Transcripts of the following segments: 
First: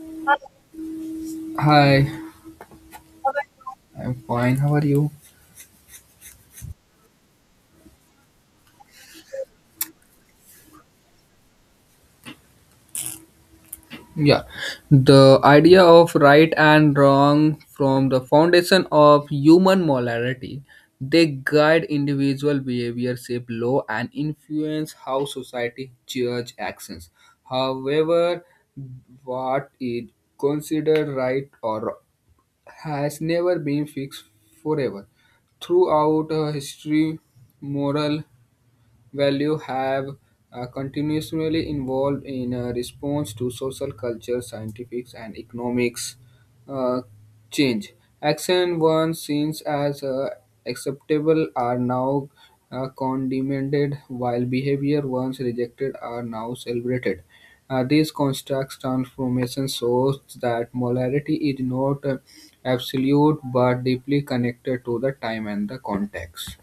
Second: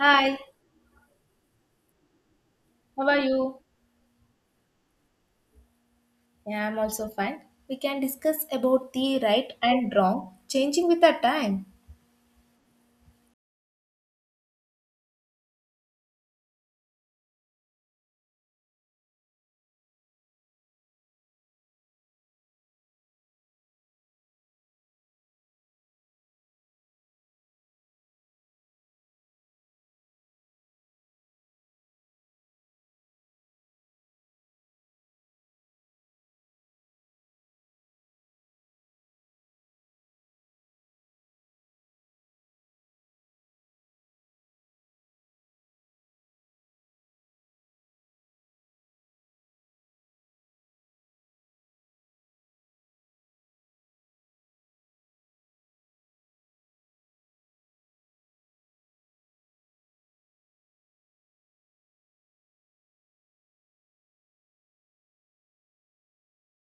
Hi, Hi, how are you? I'm fine. How are you? Yeah, I'm also fine. We can discuss about the right and wrong changing with the time. Yeah, the idea of right and wrong from the foundation of human morality. They guide individual behavior, shape law, and influence how society judge actions. However, what is considered right or wrong has never been fixed forever. Throughout history, moral value have continuously evolved in response to social culture, scientifics, and economics uh, change. Action once seen as acceptable are now condemned, while behavior once rejected are now celebrated. These constructs transformation shows that molarity is not absolute but deeply connected to the time and the context.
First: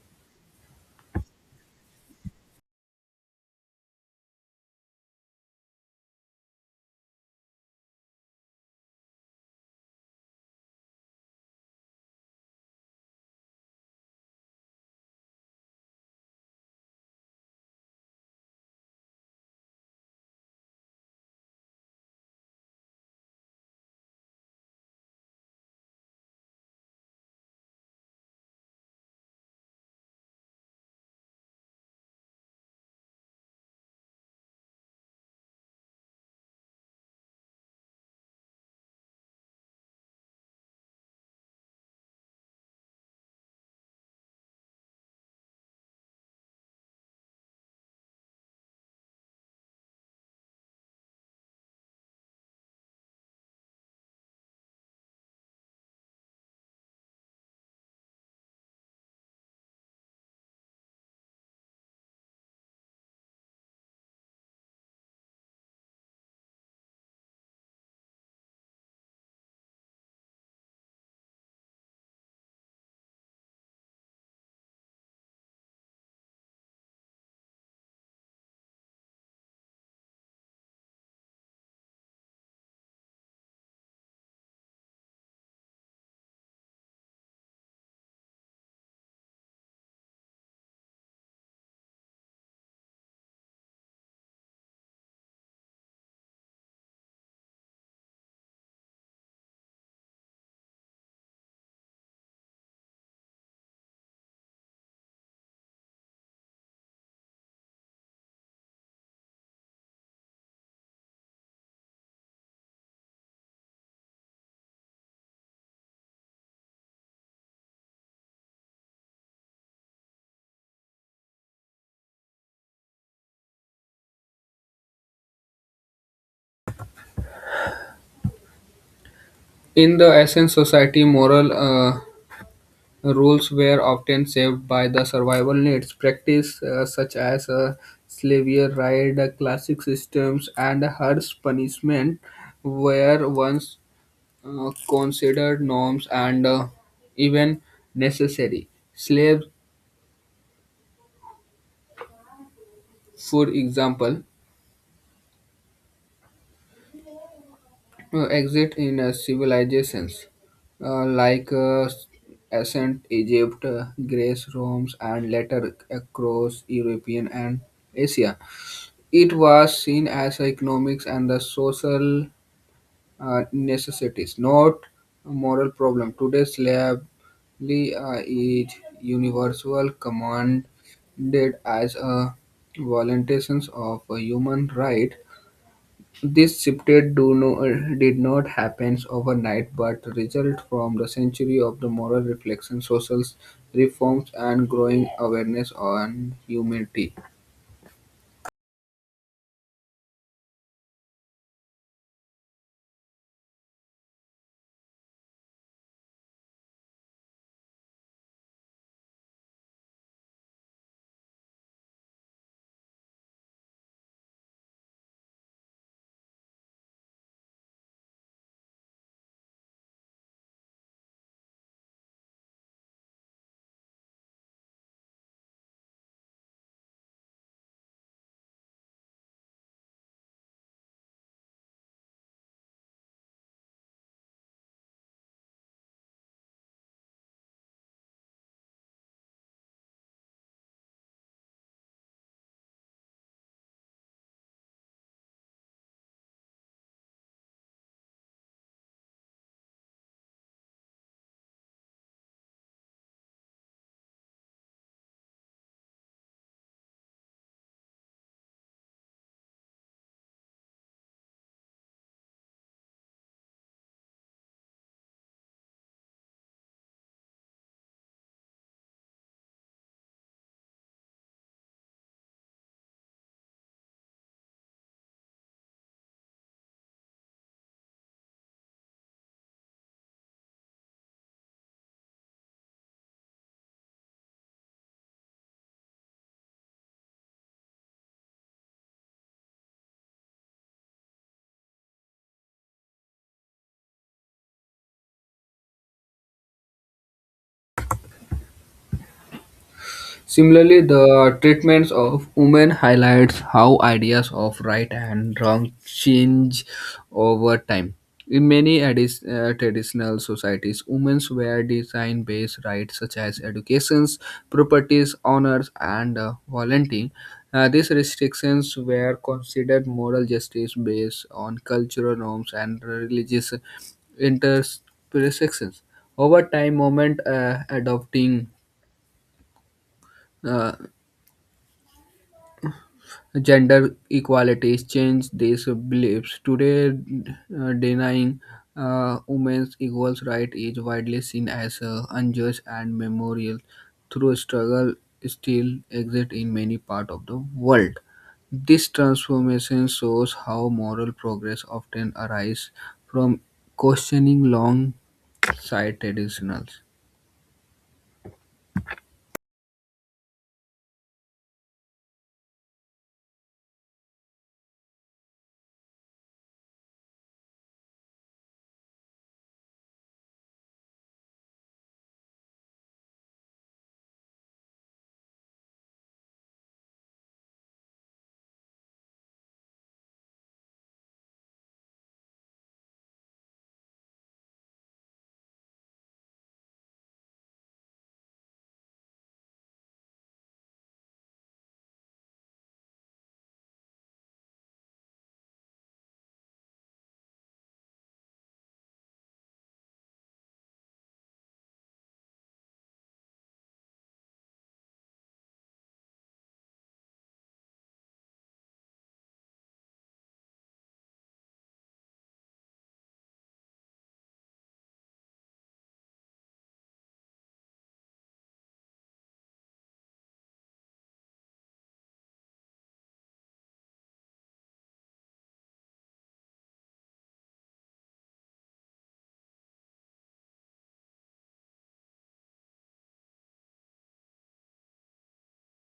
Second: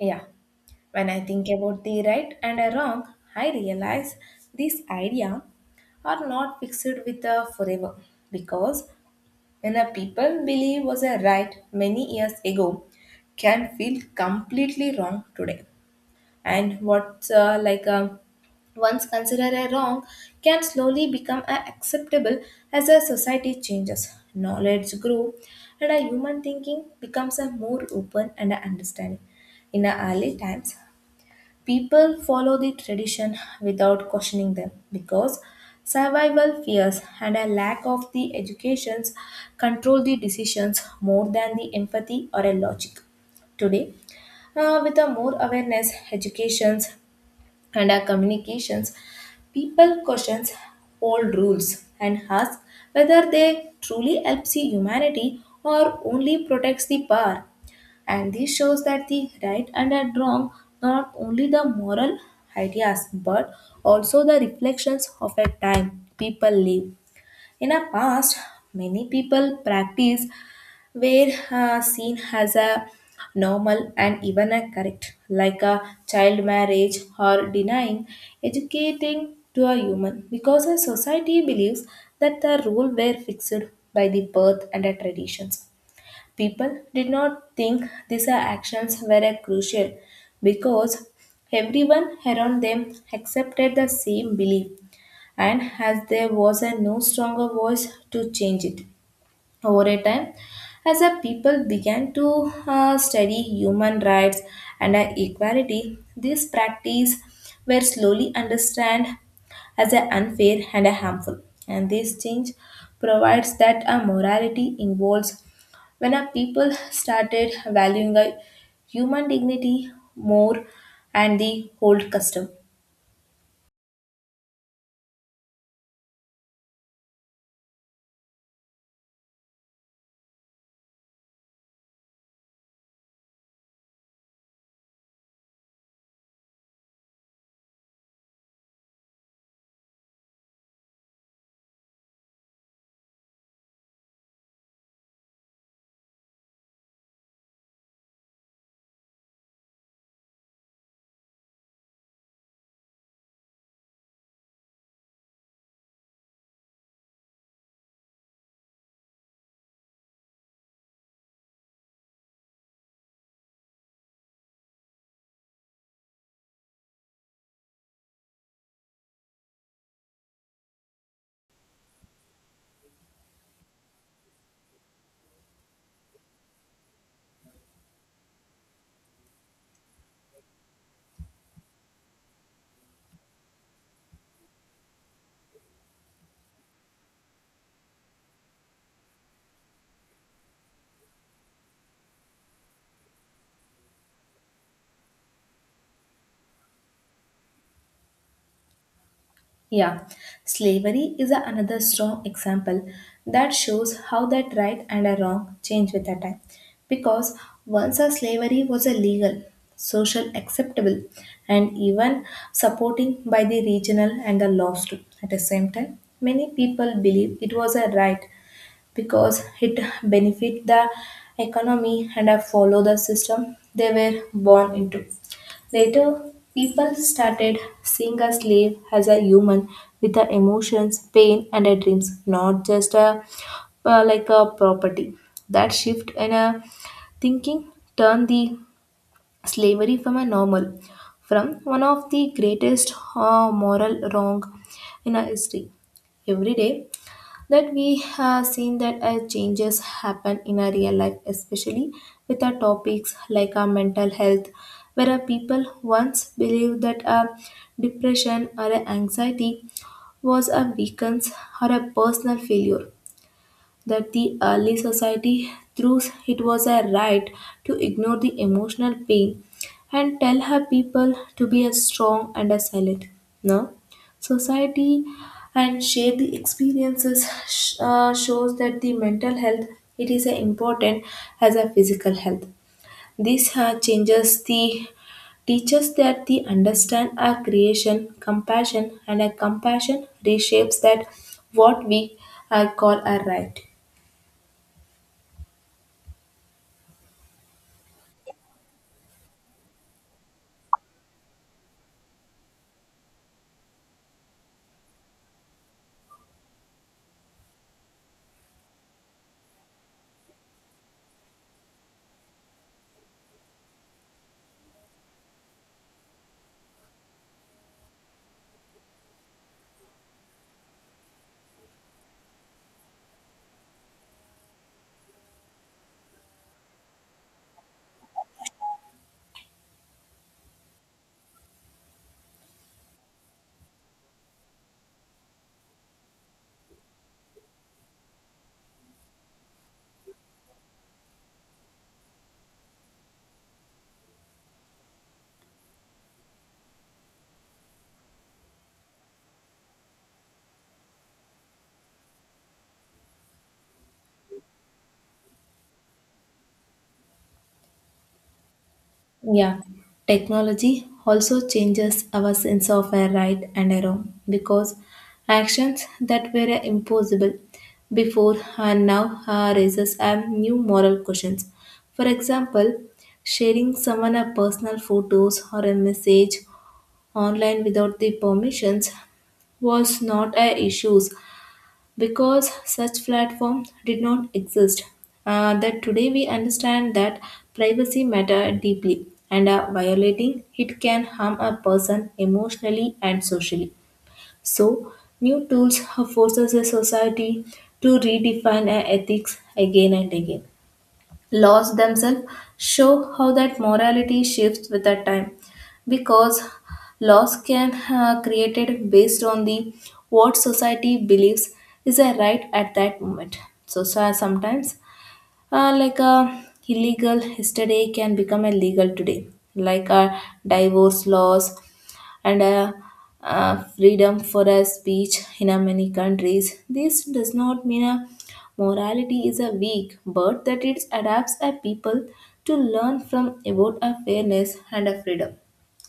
Yeah, when I think about the right and a wrong, I realize this idea are not fixed with a forever because when a people believe was a right many years ago can feel completely wrong today and what's like a once considered a wrong can slowly become a acceptable as a society changes knowledge grow and our human thinking becomes a more open and a understanding in our early times people follow the tradition without questioning them because survival fears and a lack of the educations control the decisions more than the empathy or a logic. Today, with a more awareness, educations, and our communications, people questions old rules and ask whether they truly helps the humanity or only protects the power. And this shows that the right and the wrong not only the moral ideas but also the reflections of a time people live. In the past, many people practice where seen as a normal and even a correct, like a child marriage or denying educating to a human, because a society believes that the rule were fixed by the birth and the traditions. People did not think these are actions were a crucial because everyone around them accepted the same belief and as there was a no stronger voice to change it over a time as a people began to study human rights and equality these practice were slowly understood as a unfair and a harmful and this change provides that a morality involves when a people started valuing a human dignity more and the old custom. In the ancient society, moral rules were often shaped by the survival needs. Practice such as slavery, right, classic systems, and harsh punishment were once considered norms and even necessary. Slaves, for example, exist in civilizations like ancient Egypt, Greece, Rome, and later across European and Asia. It was seen as economics and the social necessities, not a moral problem. Today, slavery is universal, commanded as a violation of a human right. This shifted do no, did not happen overnight but resulted from the century of the moral reflection, social reforms and growing awareness on humanity. Yeah, slavery is another strong example that shows how that right and a wrong change with the time. Because once a slavery was a legal, social acceptable, and even supporting by the regional and the laws too. At the same time, many people believe it was a right because it benefit the economy and I follow the system they were born into. Later, people started seeing a slave as a human with the emotions, pain, and a dreams, not just a like a property. That shift in a thinking turned the slavery from a normal, from one of the greatest moral wrong in our history. Every day, that we have seen that changes happen in our real life especially with our topics like our mental health where our people once believed that a depression or a anxiety was a weakness or a personal failure that the early society thought it was a right to ignore the emotional pain and tell her people to be as strong and as silent. Now, society and share the experiences shows that the mental health it is as important as a physical health. This changes the teaches that the understand our creation, compassion, and a compassion reshapes that what we call a right. Similarly, the treatments of women highlights how ideas of right and wrong change over time. In many traditional societies, women were designed based rights such as educations, properties, honors, and volunteering. These restrictions were considered moral justice based on cultural norms and religious intersections. Over time, moment adopting uh, gender equalities change these beliefs. Today, denying women's equal right is widely seen as unjust and memorial through struggle still exist in many parts of the world. This transformation shows how moral progress often arises from questioning long-sighted traditionals. Yeah, technology also changes our sense of a right and a wrong because actions that were impossible before and now raises a new moral questions. For example, sharing someone a personal photos or a message online without the permissions was not a issue because such platform did not exist that today we understand that privacy matter deeply and violating it can harm a person emotionally and socially so new tools forces a society to redefine our ethics again and again laws themselves show how that morality shifts with that time because laws can created based on the what society believes is a right at that moment so sometimes like a illegal yesterday can become a legal today like a divorce laws and freedom for a speech in many countries. This does not mean a morality is a weak, but that it adapts a people to learn from about a fairness and a freedom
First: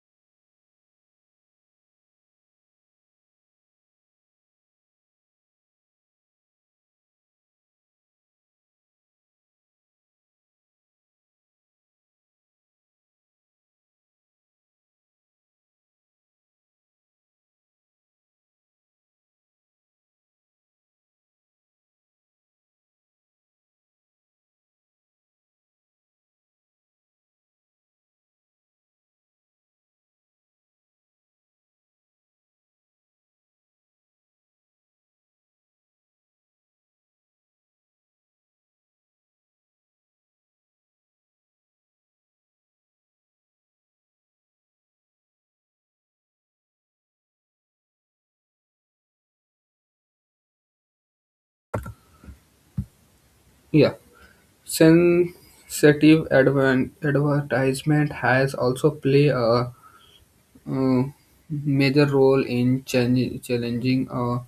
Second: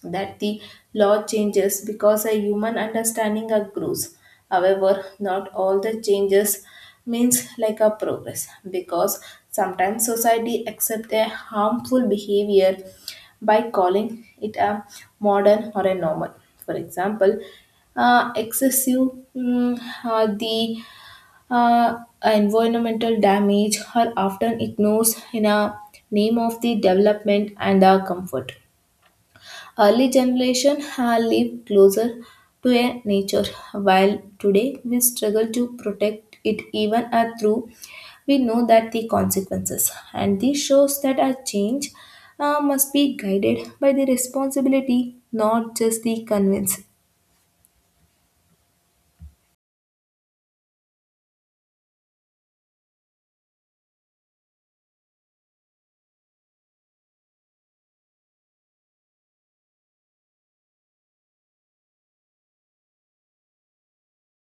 that the law changes because a human understanding grows. However, not all the changes means like a progress because sometimes society accept a harmful behavior by calling it a modern or a normal. For example, excessive mm, the uh, environmental damage are often ignored in a name of the development and comfort. Early generation have lived closer to a nature, while today we struggle to protect it even through we know that the consequences. And this shows that our change must be guided by the responsibility, not just the convenience. Yeah, sensitive advertisement has also played a uh, major role in challenging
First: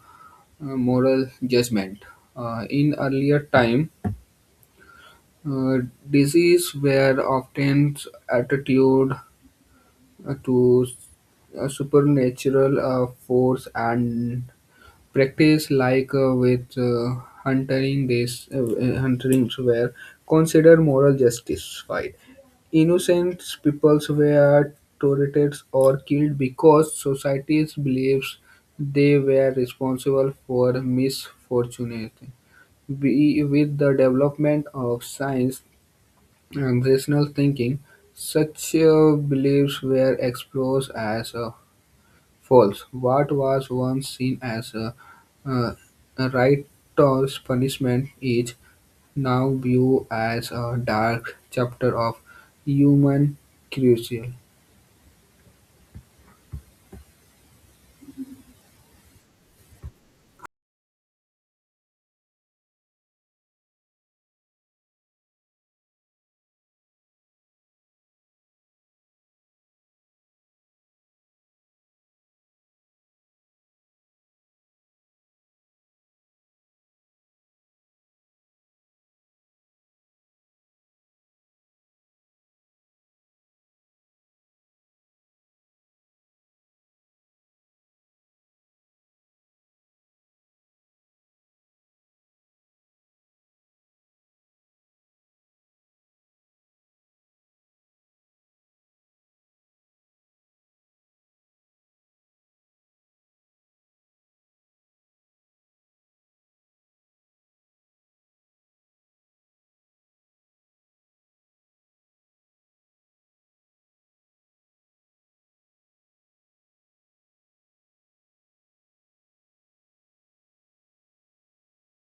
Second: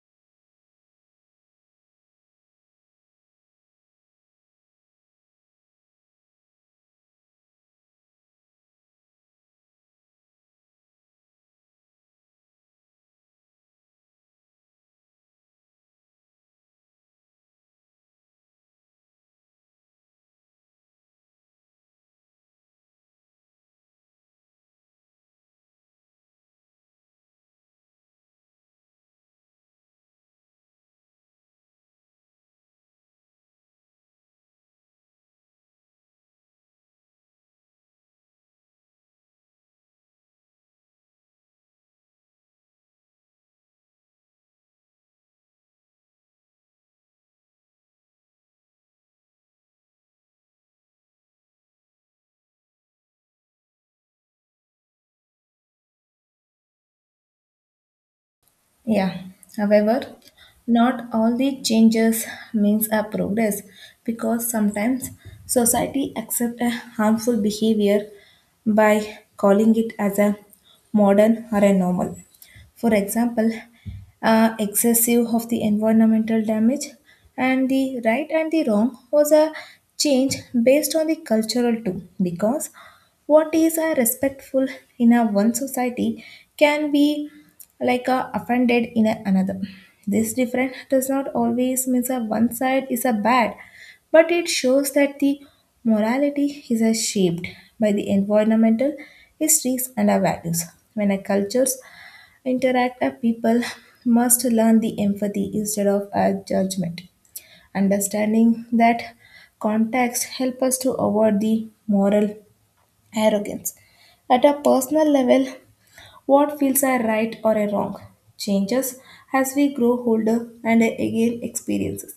moral judgment. In earlier time, uh, disease were often attributed to a supernatural force and practice like with hunting days hunting were considered moral justified. Innocent peoples were tortured or killed because societies believes they were responsible for misfortune. We, with the development of science and rational thinking, such beliefs were explored as a false. What was once seen as uh, a righteous punishment is now viewed as a dark chapter of human cruelty. Yeah. However, not all the changes means a progress because sometimes society accept a harmful behavior by calling it as a modern or a normal. For example, excessive of the environmental damage and the right and the wrong was a change based on the cultural too because what is a respectful in a one society can be like a offended in another. This difference does not always mean that one side is a bad, but it shows that the morality is a shaped by the environmental histories and our values. When a cultures interact, a people must learn the empathy instead of a judgment. Understanding that context help us to avoid the moral arrogance. At a personal level, what feels a right or a wrong changes as we grow older and again experiences.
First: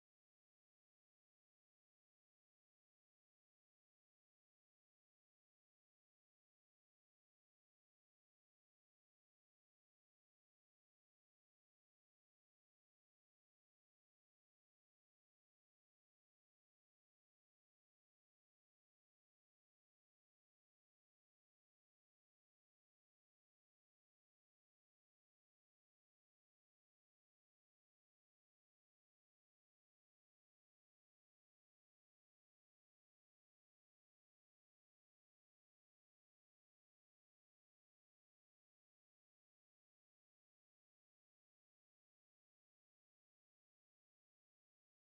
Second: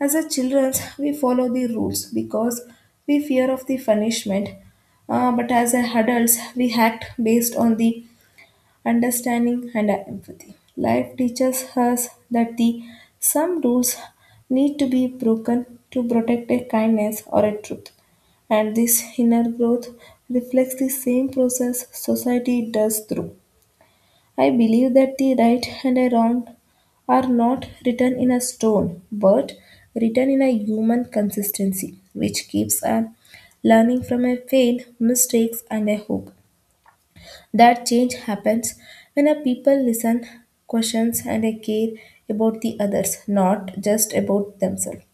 As a children, we follow the rules because we fear of the punishment. But as a adults, we act based on the understanding and empathy. Life teaches us that the some rules need to be broken to protect a kindness or a truth and this inner growth reflects the same process society does through. I believe that the right and a wrong are not written in a stone, but written in a human consistency, which keeps on learning from a fail, mistakes, and a hope. That change happens when a people listen, questions, and a care about the others, not just about themselves.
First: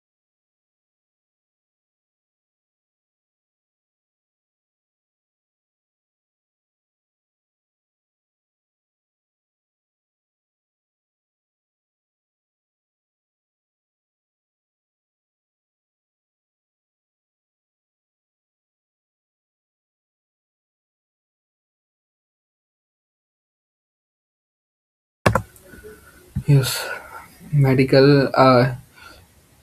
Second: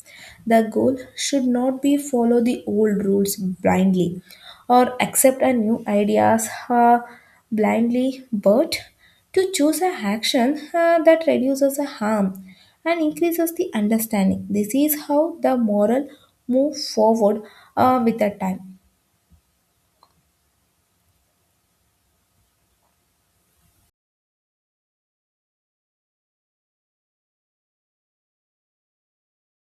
The goal should not be follow the old rules blindly or accept a new ideas blindly, but to choose an action that reduces the harm and increases the understanding. This is how the moral move forward with the time. Yes, medical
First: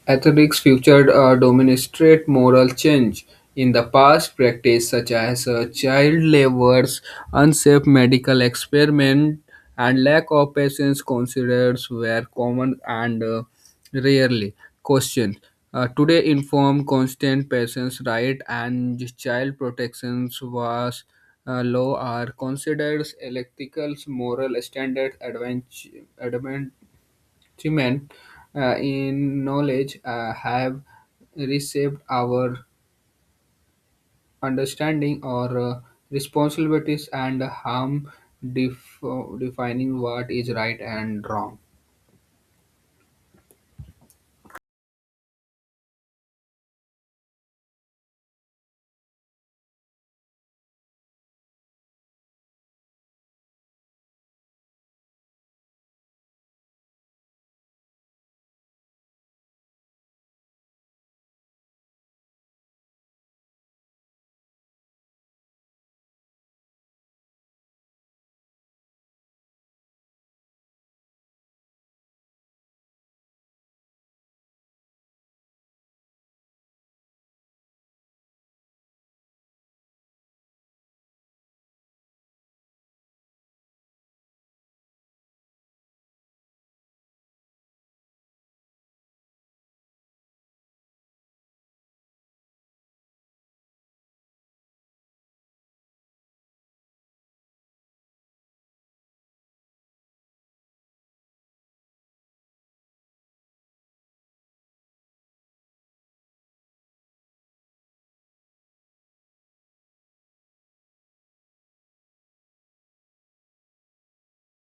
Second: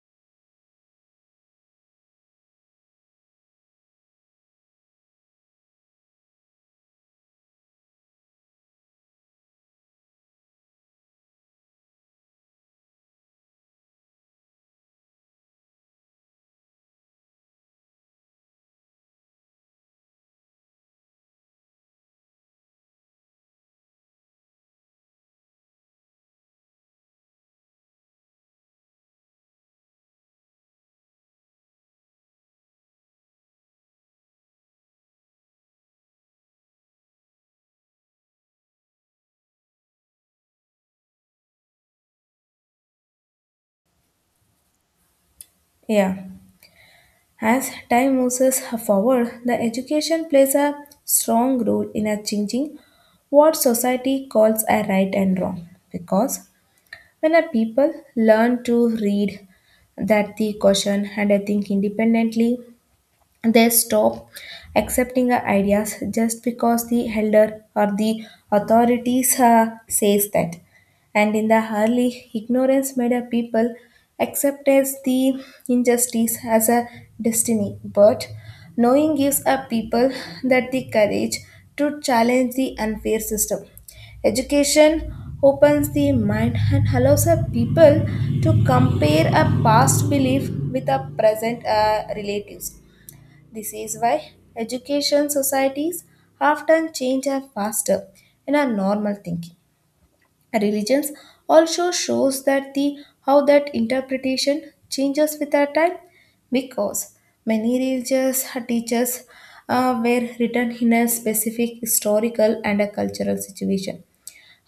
ethics featured a demonstrate moral change. In the past, practices such as child labor's unsafe medical experiment, and lack of patients considered were common and rarely questioned. Today, informed constant patients' right and child protections was law are considered ethical moral standards advent- achievement in knowledge have reshaped our understanding or responsibilities and harm def- defining what is right and wrong. Yeah. As time moves forward, the education plays a strong role in a changing what society calls a right and wrong. Because when a people learn to read, that they question and they think independently, they stop accepting the ideas just because the elder or the authorities says that. And in the early, ignorance made a people accept as the injustice as a destiny. But knowing gives a people that the courage to challenge the unfair system. Education opens the mind and allows a people to compare a past belief with a present relatives. This is why education societies have done change and faster in our normal thinking. Religions also shows that the how that interpretation changes with our time because many religious teachers were written in a specific historical and a cultural situation.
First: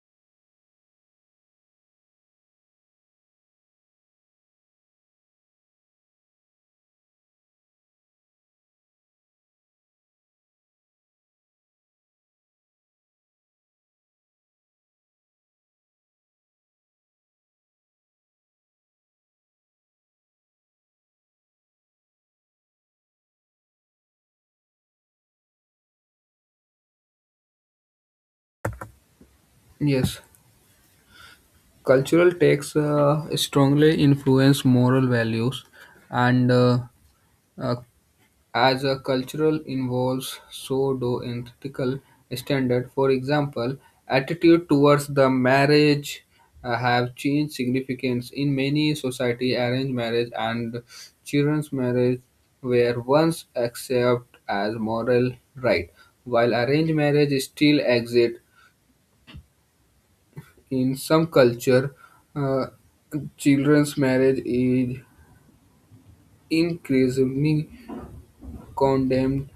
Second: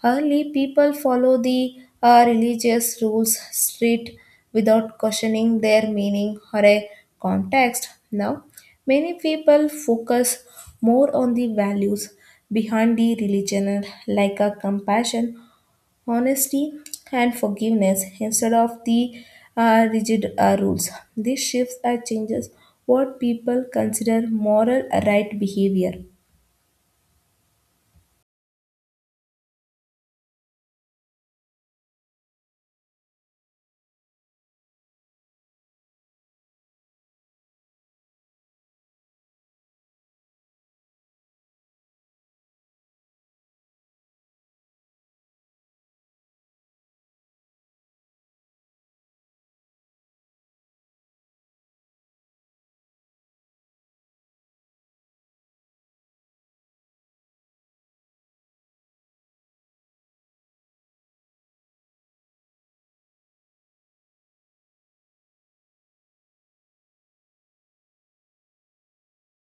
Early people follow the religious rules strict without questioning their meaning or a context. Now, many people focus more on the values behind the religion, like a compassion, honesty, and forgiveness, instead of the rigid rules. These shifts are changes what people consider moral right behavior. Yes, cultural texts strongly influence moral values and uh, as a cultural involves, so do ethical standard. For example, attitude towards the marriage have changed significance in many society. Arranged marriage and children's marriage were once accepted as moral right, while arranged marriage still exists in some culture. uh, children's marriage is increasingly condemned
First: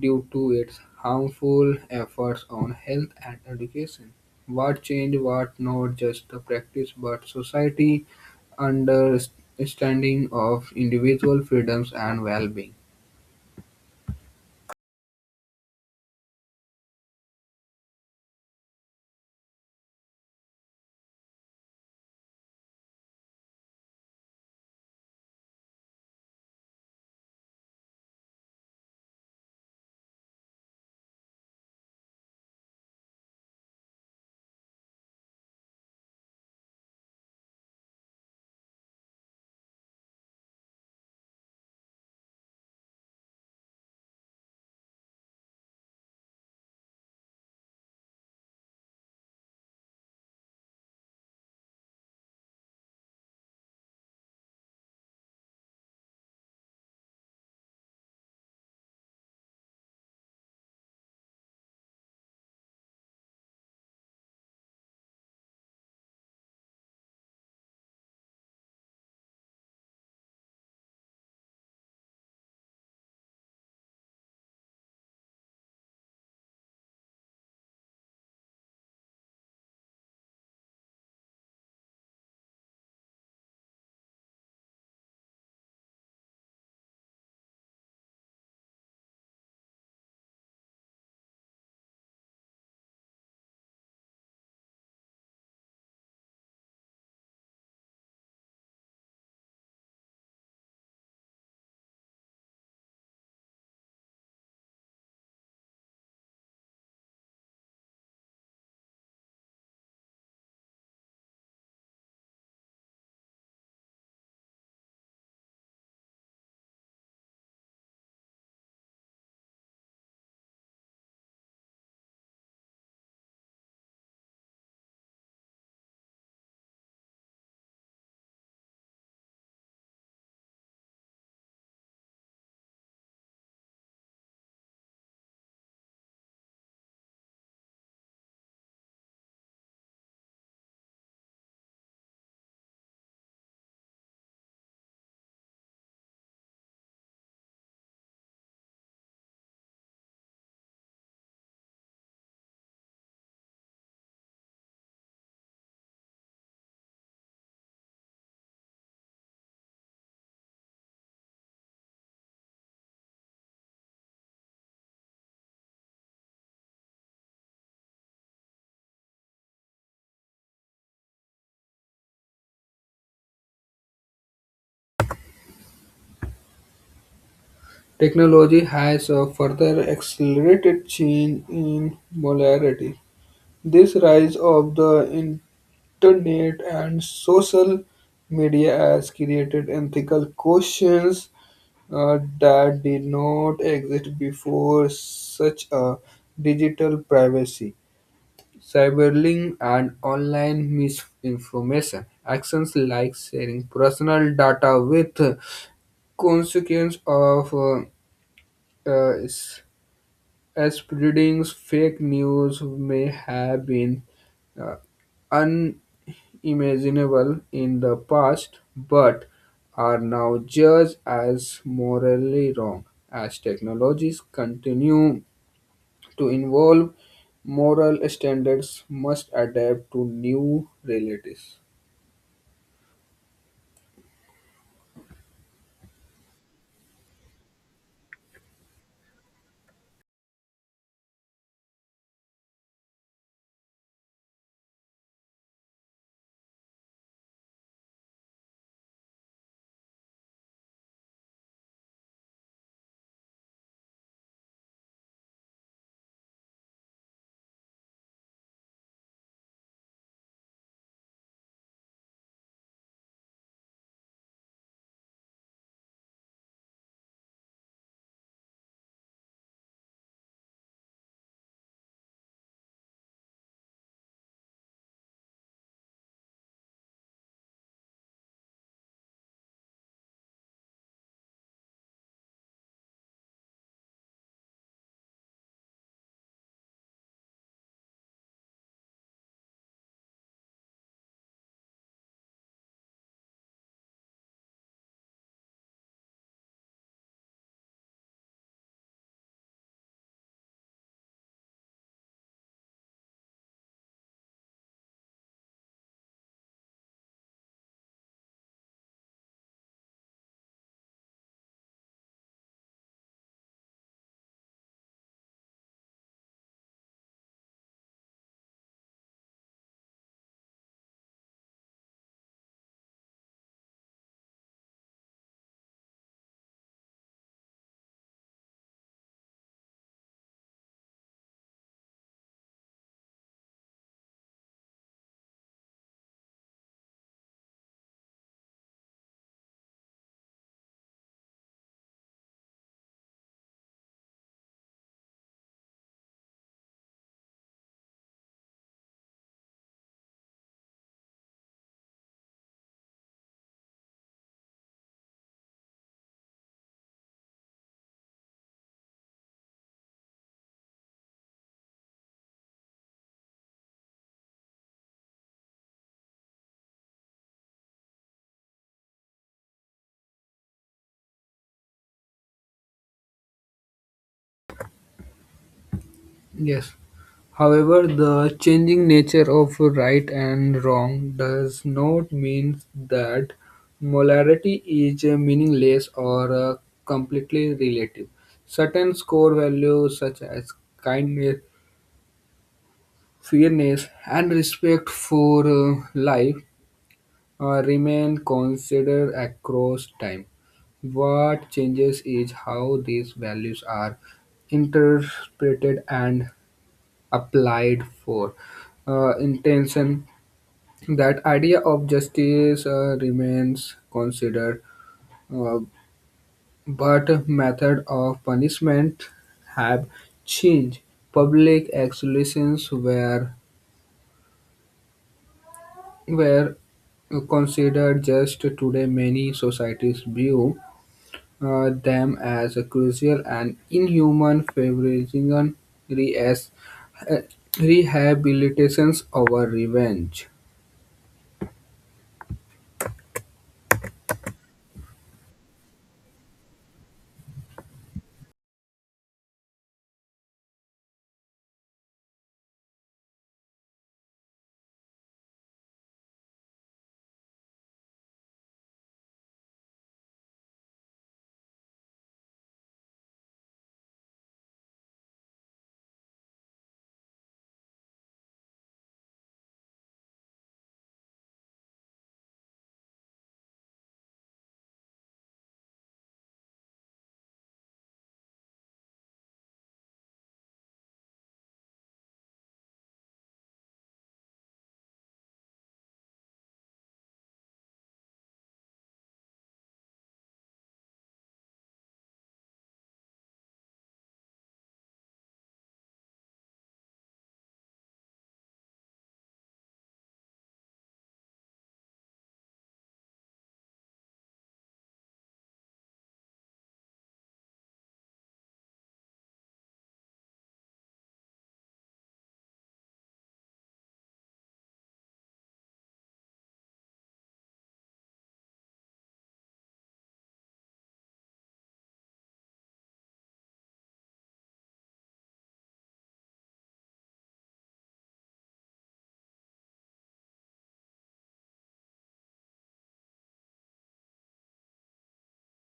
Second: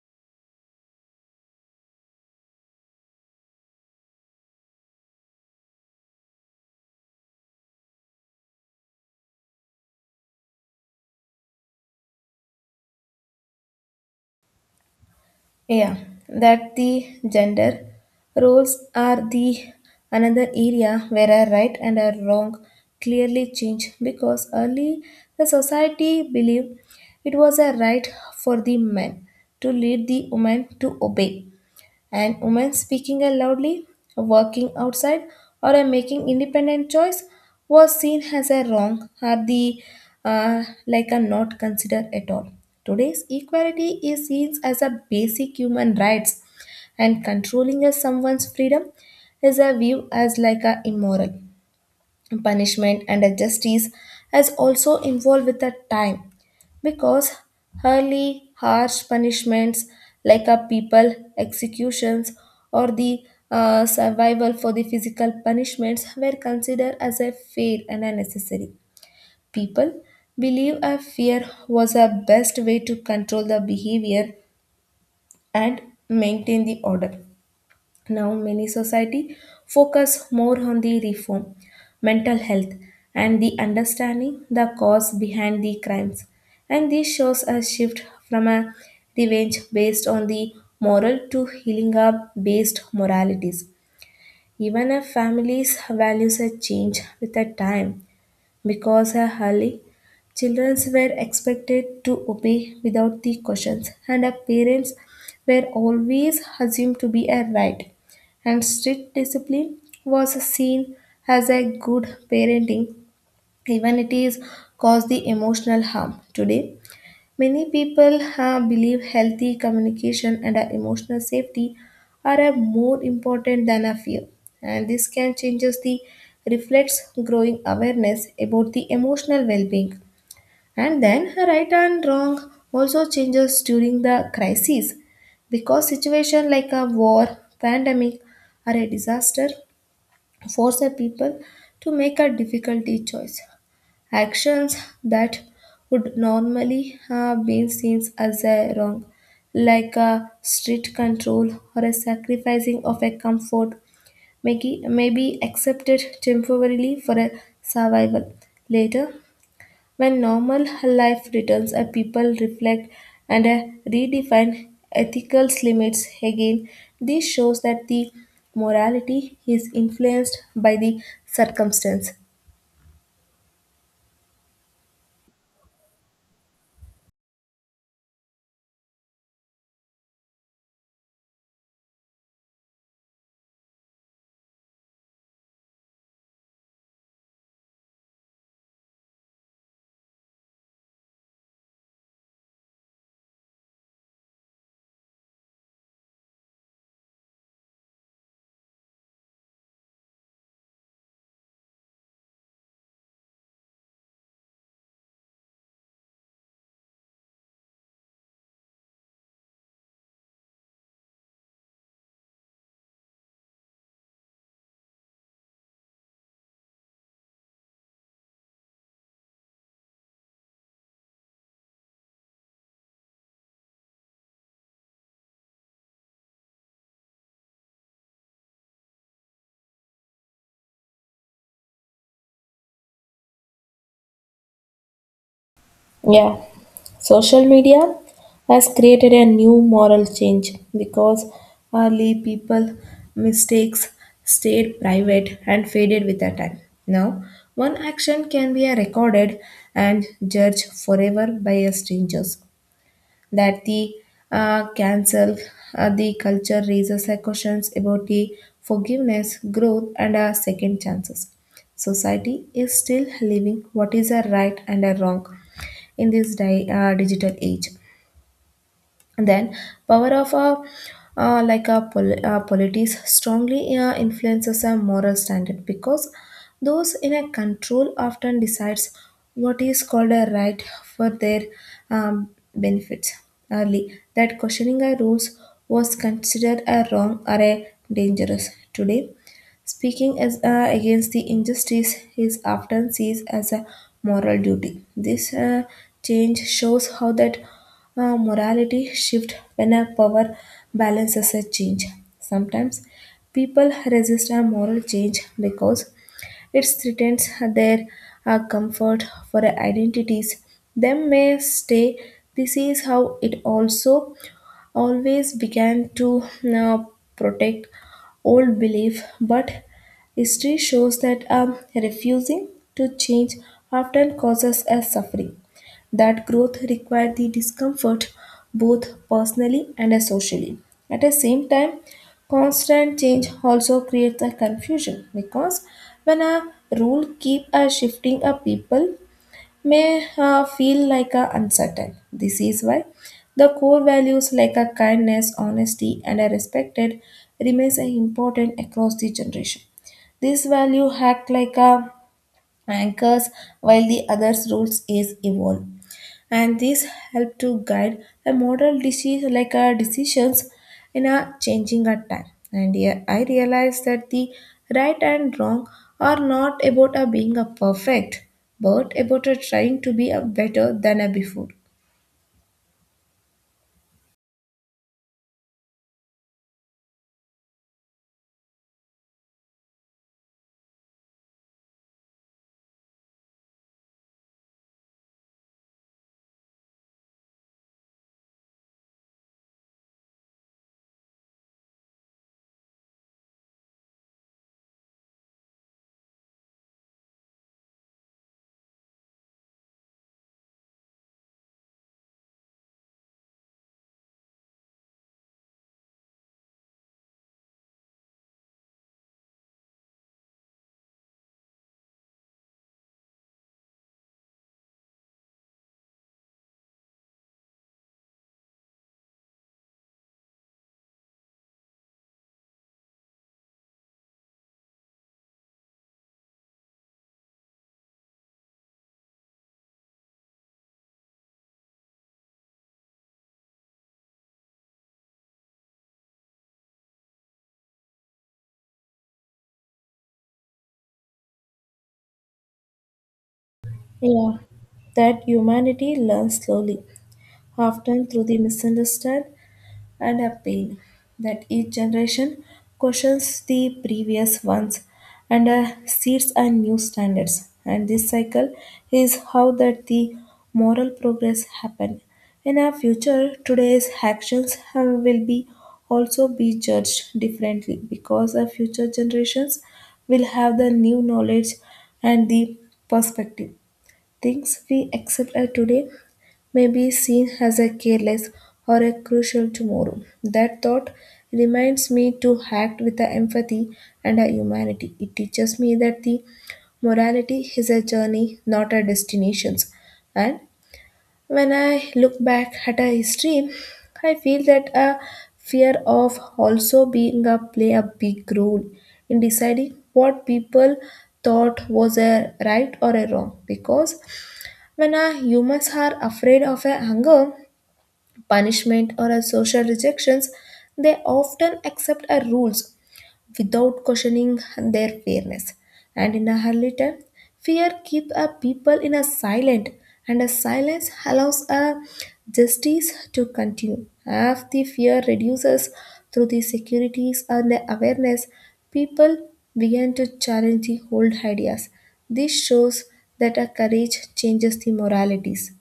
due to its harmful efforts on health and education. What changed what not just the practice but society understanding of individual freedoms and well-being. Yeah, that the gender roles are the another area where a right and a wrong clearly change because early the society believed it was a right for the men to lead the women to obey an woman speaking out loudly, working outside, or a making independent choice was seen as a wrong or the like a not considered at all. Today's equality is seen as a basic human rights and controlling a someone's freedom is a view as like a immoral punishment and a justice as also involved with the time because early harsh punishments like a people executions or the survival for the physical punishments were considered as a fair and a necessary people believe a fear was a best way to control the behavior and maintain the order now, many society focus more on the reform, mental health, and the understanding the cause behind the crimes. And this shows a shift from a revenge based on the moral to healing up based moralities. Even if families values a change with a time, because a early, children were expected to obey without the questions, and a parents were always assumed to be a right. And strict discipline was seen as a good parenting, even it is caused the emotional harm today. Many people believe healthy communication and emotional safety are more important than a fear, and this can changes the reflects growing awareness about the emotional well-being. And then right and wrong also changes during the crises, because situation like a war, pandemic, or a disaster force a people to make a difficult choice actions that would normally have been seen as a wrong, like a strict control or a sacrificing of a comfort, may be accepted temporarily for a survival. Later, when normal life returns, a people reflect and redefine ethical limits again. This shows that the morality is influenced by the circumstance. Technology has further accelerated change in molarity. This rise of the internet and social media has created ethical questions that did not exist before, such a digital privacy, cyberbullying, and online misinformation. Actions like sharing personal data with consequence of uh, s- as spreading fake news may have been uh, unimaginable in the past, but are now judged as morally wrong. As technologies continue to evolve, moral standards must adapt to new realities. Yeah, social media has created a new moral change because early people mistakes stayed private and faded with the time. Now, one action can be recorded and judged forever by a strangers that the cancel the culture raises a questions about the forgiveness, growth, and second chances. Society is still living what is a right and a wrong in this digital age then power of a like a polities strongly influences a moral standard because those in a control often decides what is called a right for their um, benefits early that questioning a rules was considered a wrong or a dangerous today. Speaking as, against the injustice is often seen as a moral duty. This change shows how that morality shifts when a power balance is a change. Sometimes people resist a moral change because it threatens their comfort for identities. They may stay. This is how it also always began to uh, protect old belief, but history shows that refusing to change often causes us suffering. That growth required the discomfort both personally and socially. At the same time, constant change also creates a confusion because when a rule keep a shifting a people may feel like a uncertain. This is why the core values like a kindness, honesty, and a respected remains a important across the generation. This value act like a anchors while the other's rules is evolved and this help to guide a model disease like our decisions in a changing our time and here I realize that the right and wrong are not about a being a perfect but about a trying to be a better than a before. Yes. However, the changing nature of right and wrong does not mean that molarity is meaningless or completely relative. Certain core values such as kindness, fairness, and respect for life remain considered across time. What changes is how these values are interpreted and applied for intention. That idea of justice remains considered, uh, but method of punishment have changed. Public executions were considered just. Today, many societies view them as a crucial and inhuman, favoring re- as, uh, rehabilitations over revenge. Yeah, that humanity learns slowly, often through the misunderstand and a pain that each generation questions the previous ones and sets a new standards. And this cycle is how that the moral progress happen. In our future, today's actions will be also be judged differently because our future generations will have the new knowledge and the perspective. Things we accept as today may be seen as a careless or a crucial tomorrow. That thought reminds me to act with a empathy and a humanity. It teaches me that the morality is a journey, not a destination. And when I look back at a history, I feel that a fear of also being a play a big role in deciding what people thought was a right or a wrong because when our humans are afraid of a hunger, punishment, or a social rejections, they often accept a rules without questioning their fairness. And in a early time, fear keeps a people in a silent, and a silence allows a justice to continue. As the fear reduces through the securities and the awareness, people began to challenge the old ideas. This shows that a courage changes the moralities.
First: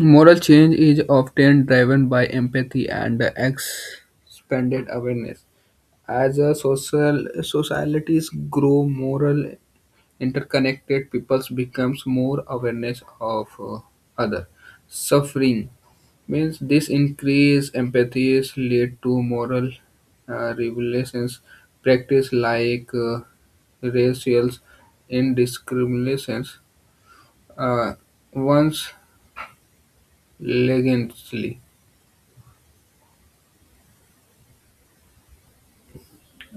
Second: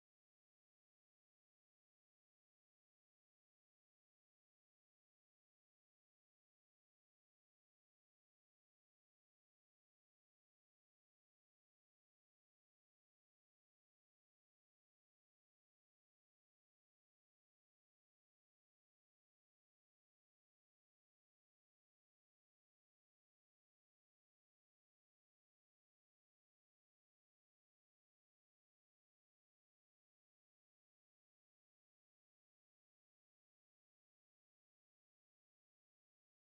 Moral change is often driven by empathy and expanded awareness. As a social societies grow moral interconnected, peoples becomes more awareness of other suffering. Means this increase empathies lead to moral revelations. Practice like racial indiscriminations uh, once legendly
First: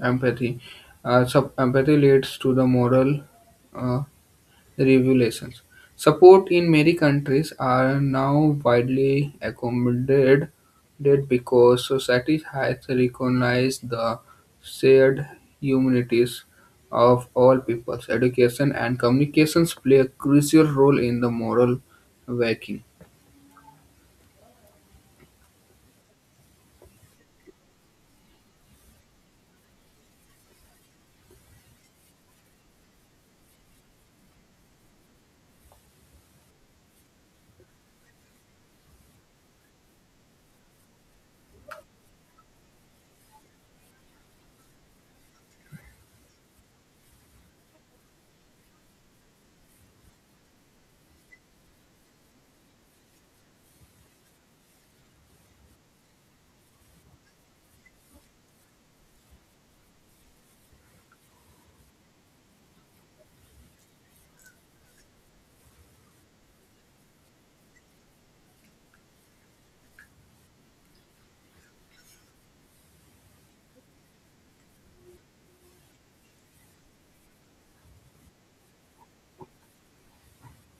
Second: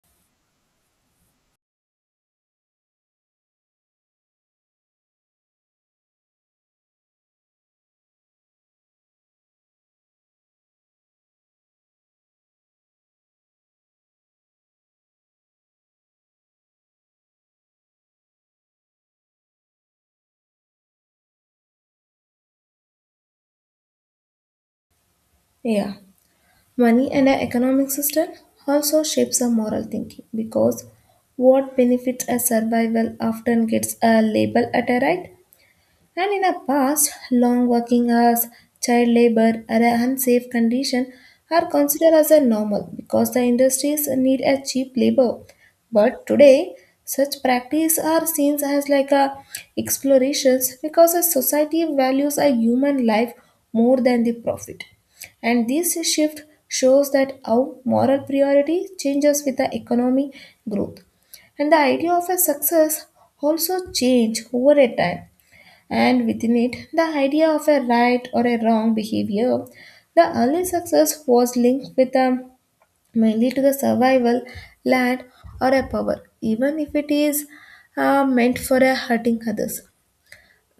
empathy. Empathy leads to the moral uh, revelations. Support in many countries are now widely accommodated did because society has recognized the shared humanities of all peoples. Education and communications play a crucial role in the moral waking. Yeah. Money and our economic system also shapes our moral thinking because what benefits our survival often gets a label at a right and in the past, long working hours, child labor, or an unsafe condition are considered as a normal because the industries need a cheap labor. But today, such practice are seen as like a explorations because a society values a human life more than the profit. And this shift shows that how moral priority changes with the economy growth and the idea of a success also change over a time and within it the idea of a right or a wrong behavior. The early success was linked with a, mainly to the survival, land, or a power, even if it is meant for a hurting others.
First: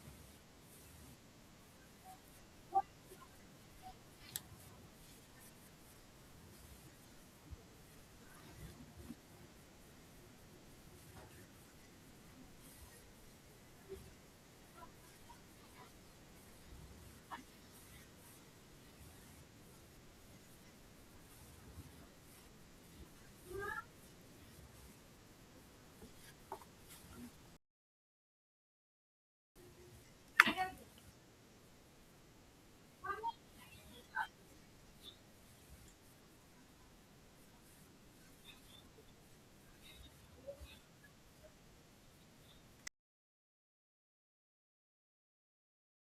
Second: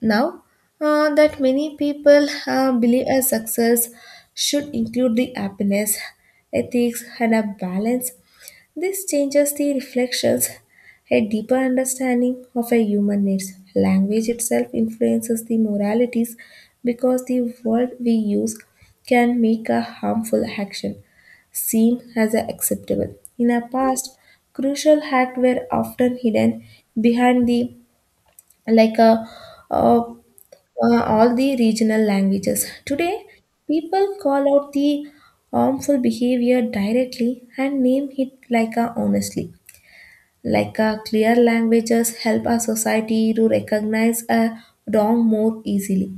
Now that many people believe a success should include the happiness, ethics, and a balance this changes the reflections. A deeper understanding of a human needs. Language itself influences the moralities because the word we use can make a harmful action seem as acceptable. In the past, crucial acts were often hidden behind the like uh, uh, all the regional languages. Today, people call out the harmful behavior directly and name it like a honestly. Like a clear languages help a society to recognize a wrong more easily.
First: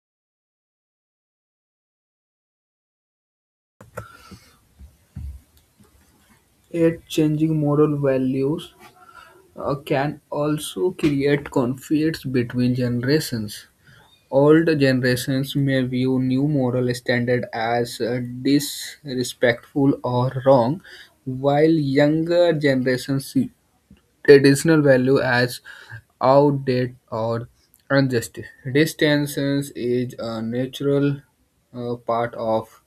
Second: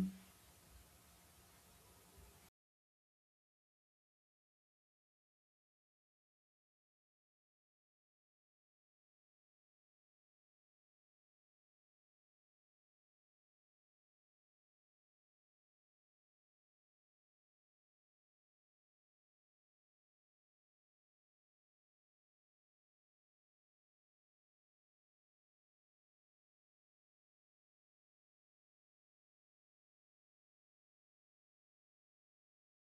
Yet changing moral values can also create conflicts between generations. Old generations may view new moral standard as disrespectful or wrong, while younger generations see traditional value as outdated or unjust. This tension is a natural part of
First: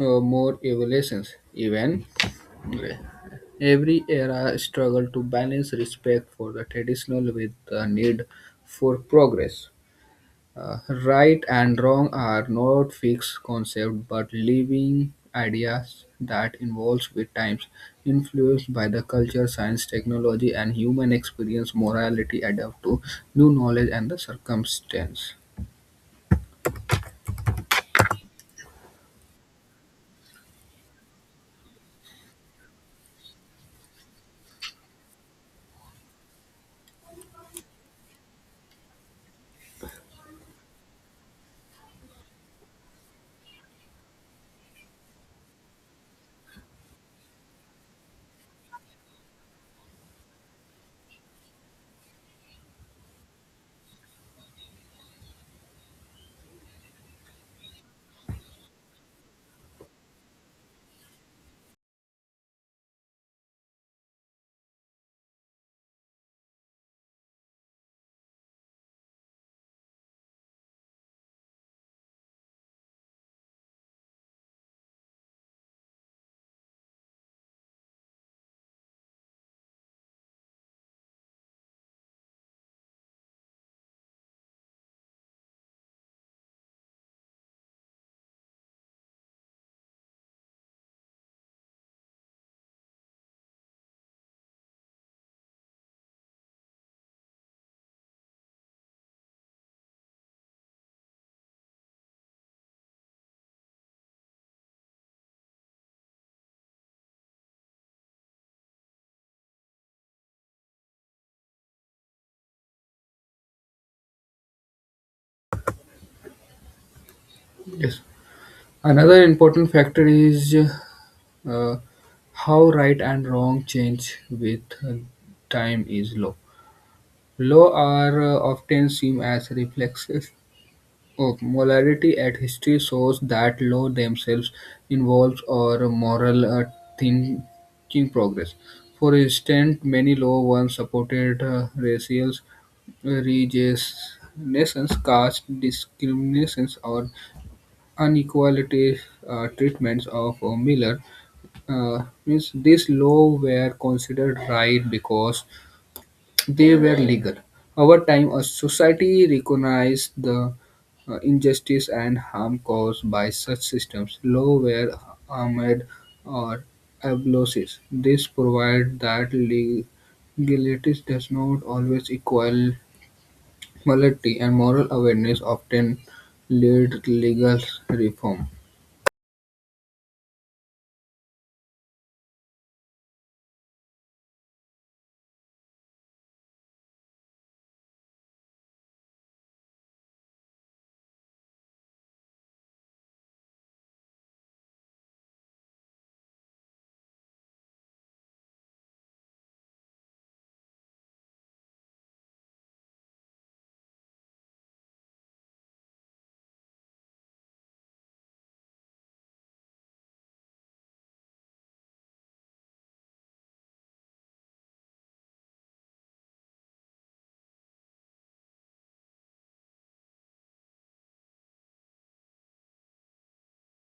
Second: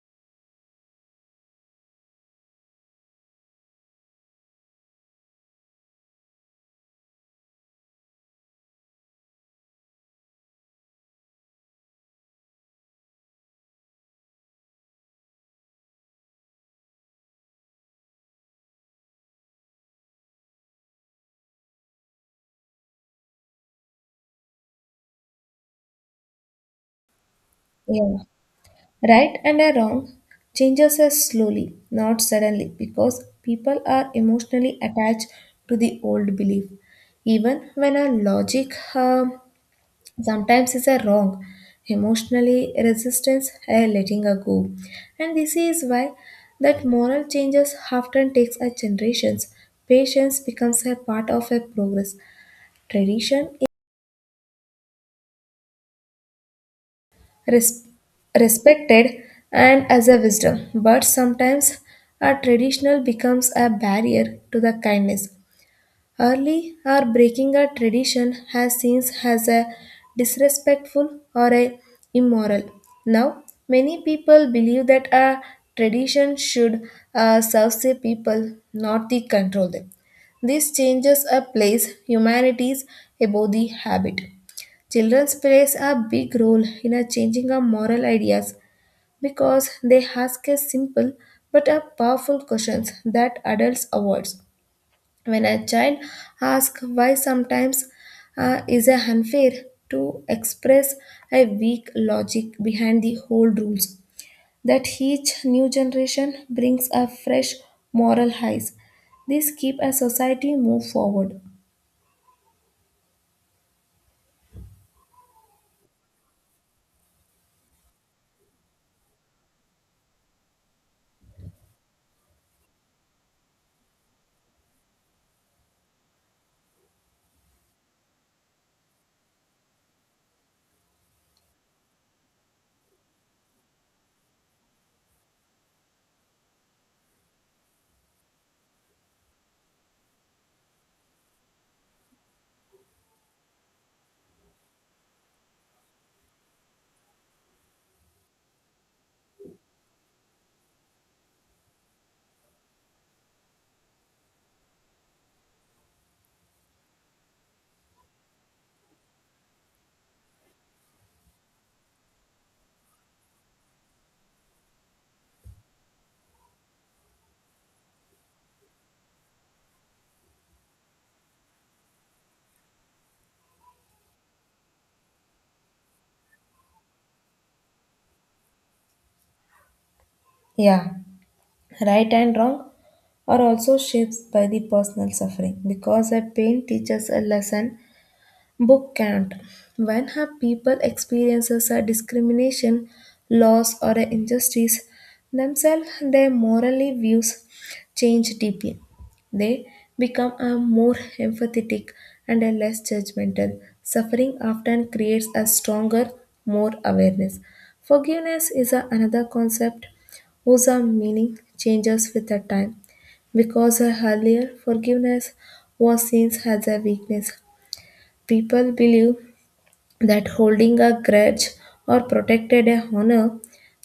more evolutions. Even every era struggle to balance respect for the traditional with the need for progress. Uh, right and wrong are not fixed concepts but living ideas that evolve with times, influenced by the culture, science, technology, and human experience. Morality adapt to new knowledge and the circumstance. Yeah. Right and a wrong changes us slowly, not suddenly, because people are emotionally attached to the old belief. Even when our logic sometimes it's a wrong emotionally resistance a letting a go and this is why that moral changes often takes a generations patience becomes a part of a progress tradition is res- respected and as a wisdom but sometimes a traditional becomes a barrier to the kindness. Early or breaking a tradition has seen as a disrespectful or a immoral. Now, many people believe that a tradition should serve the people, not the control them. This changes a place humanities above the habit. Children's plays a big role in a changing our moral ideas because they ask a simple but a powerful questions that adults avoid. When a child asks why sometimes is a unfair to express a weak logic behind the whole rules, that each new generation brings a fresh moral highs. This keep a society move forward. Yes. Another important factor is uh, how right and wrong change with uh, time is law. Law are often seen as reflexes. Oh, morality at history shows that law themselves involves or moral thinking progress. For instance, many law once supported racial registrations, caste discriminations, or inequality treatments of a miller. Means this law were considered right because they were legal. Over time, a society recognized the injustice and harm caused by such systems. Law were armed or abolishers. This provides that legality does not always equal morality, and moral awareness often leads to legal reform. Yeah, right and wrong are also shaped by the personal suffering because a pain teaches a lesson Book can't. When have people experiences a discrimination, loss or a injustice themselves, their morally views change deeply. They become a more empathetic and a less judgmental. Suffering often creates a stronger, more awareness. Forgiveness is a, another concept whose meaning changes with the time because earlier forgiveness was seen as a weakness. People believe that holding a grudge or protected a honor.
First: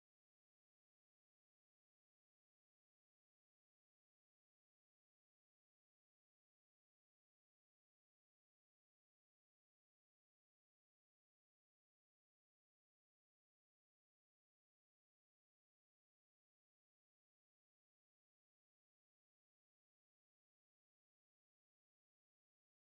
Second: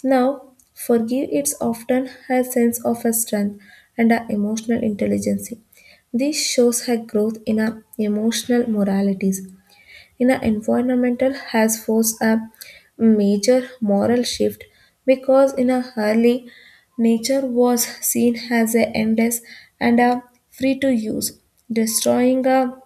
Now, forgive it's often her sense of her strength and her emotional intelligence. This shows her growth in her emotional moralities. In her environmental has forced a major moral shift because in her early nature was seen as a endless and a free to use, destroying a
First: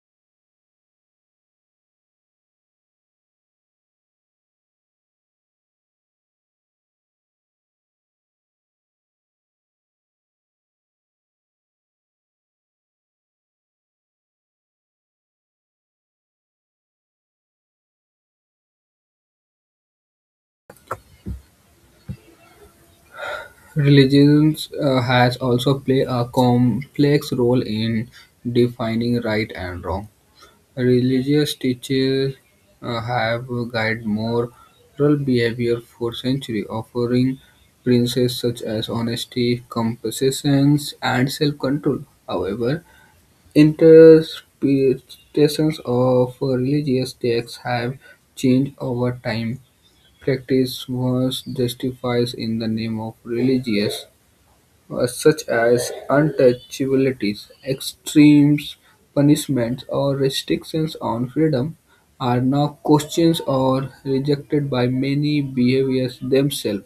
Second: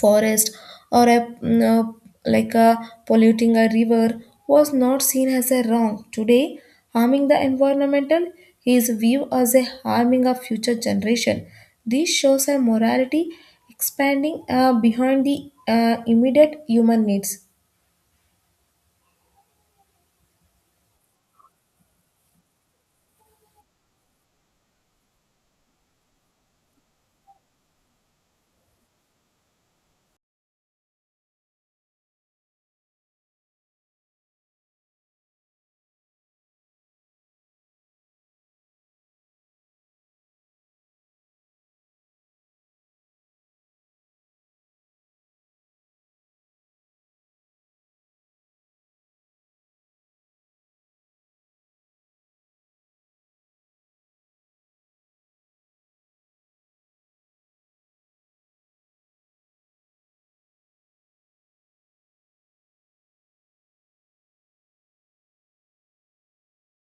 forest or a like a polluting a river was not seen as a wrong today harming the environmental is viewed as a harming of future generation this shows a morality expanding behind the immediate human needs. Religions has also played a complex role in defining right and wrong. Religious teachers have guided moral behavior for centuries, offering principles such as honesty, compassion, and self-control. However, interpretations of religious texts have changed over time. Practice was justified in the name of religious such as untouchabilities, extremes, punishments, or restrictions on freedom, are now questioned or rejected by many behaviors themselves.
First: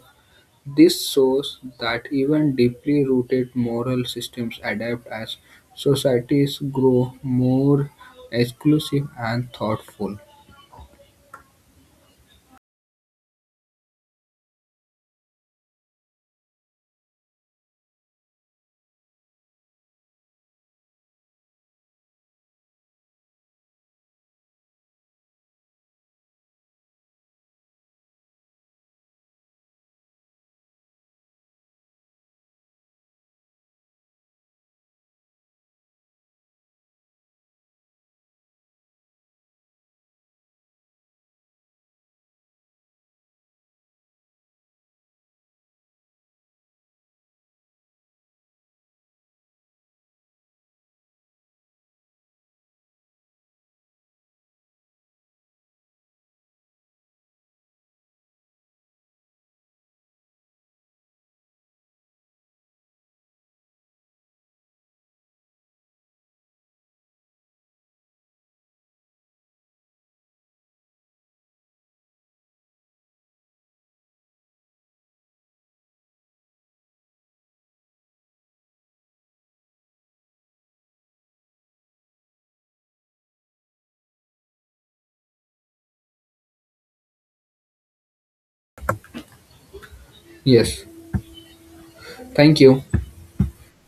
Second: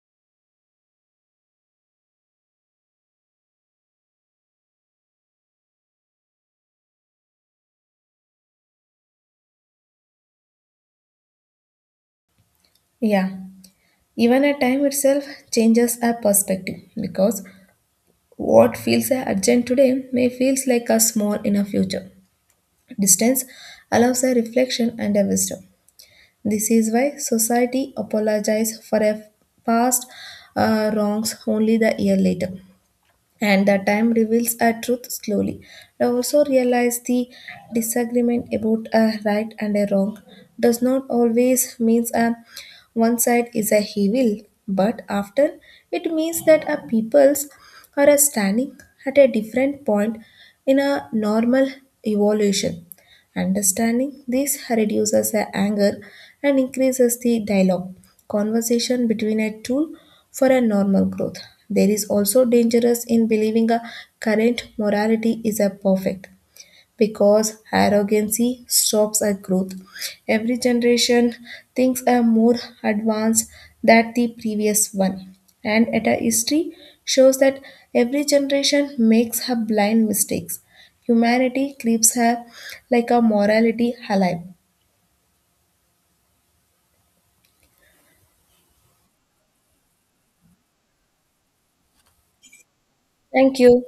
This shows that even deeply rooted moral systems adapt as societies grow more exclusive and thoughtful. Yeah, even a time itself changes a perspective because what feels a urgent today may feels like a small in a future distance allows a reflection and a wisdom. This is why society apologizes for a past wrongs only the year later, and the time reveals a truth slowly. I also realize the disagreement about a right and a wrong does not always means a one side is a evil, but often it means that a peoples are a standing at a different point in a normal evolution. Understanding this reduces the anger and increases the dialogue, conversation between a tool for a normal growth. There is also dangerous in believing a current morality is a perfect because arrogancy stops our growth. Every generation thinks are more advanced than the previous one, and ETA history shows that every generation makes her blind mistakes. Humanity keeps her like a morality alive. Yes, thank you. Thank you.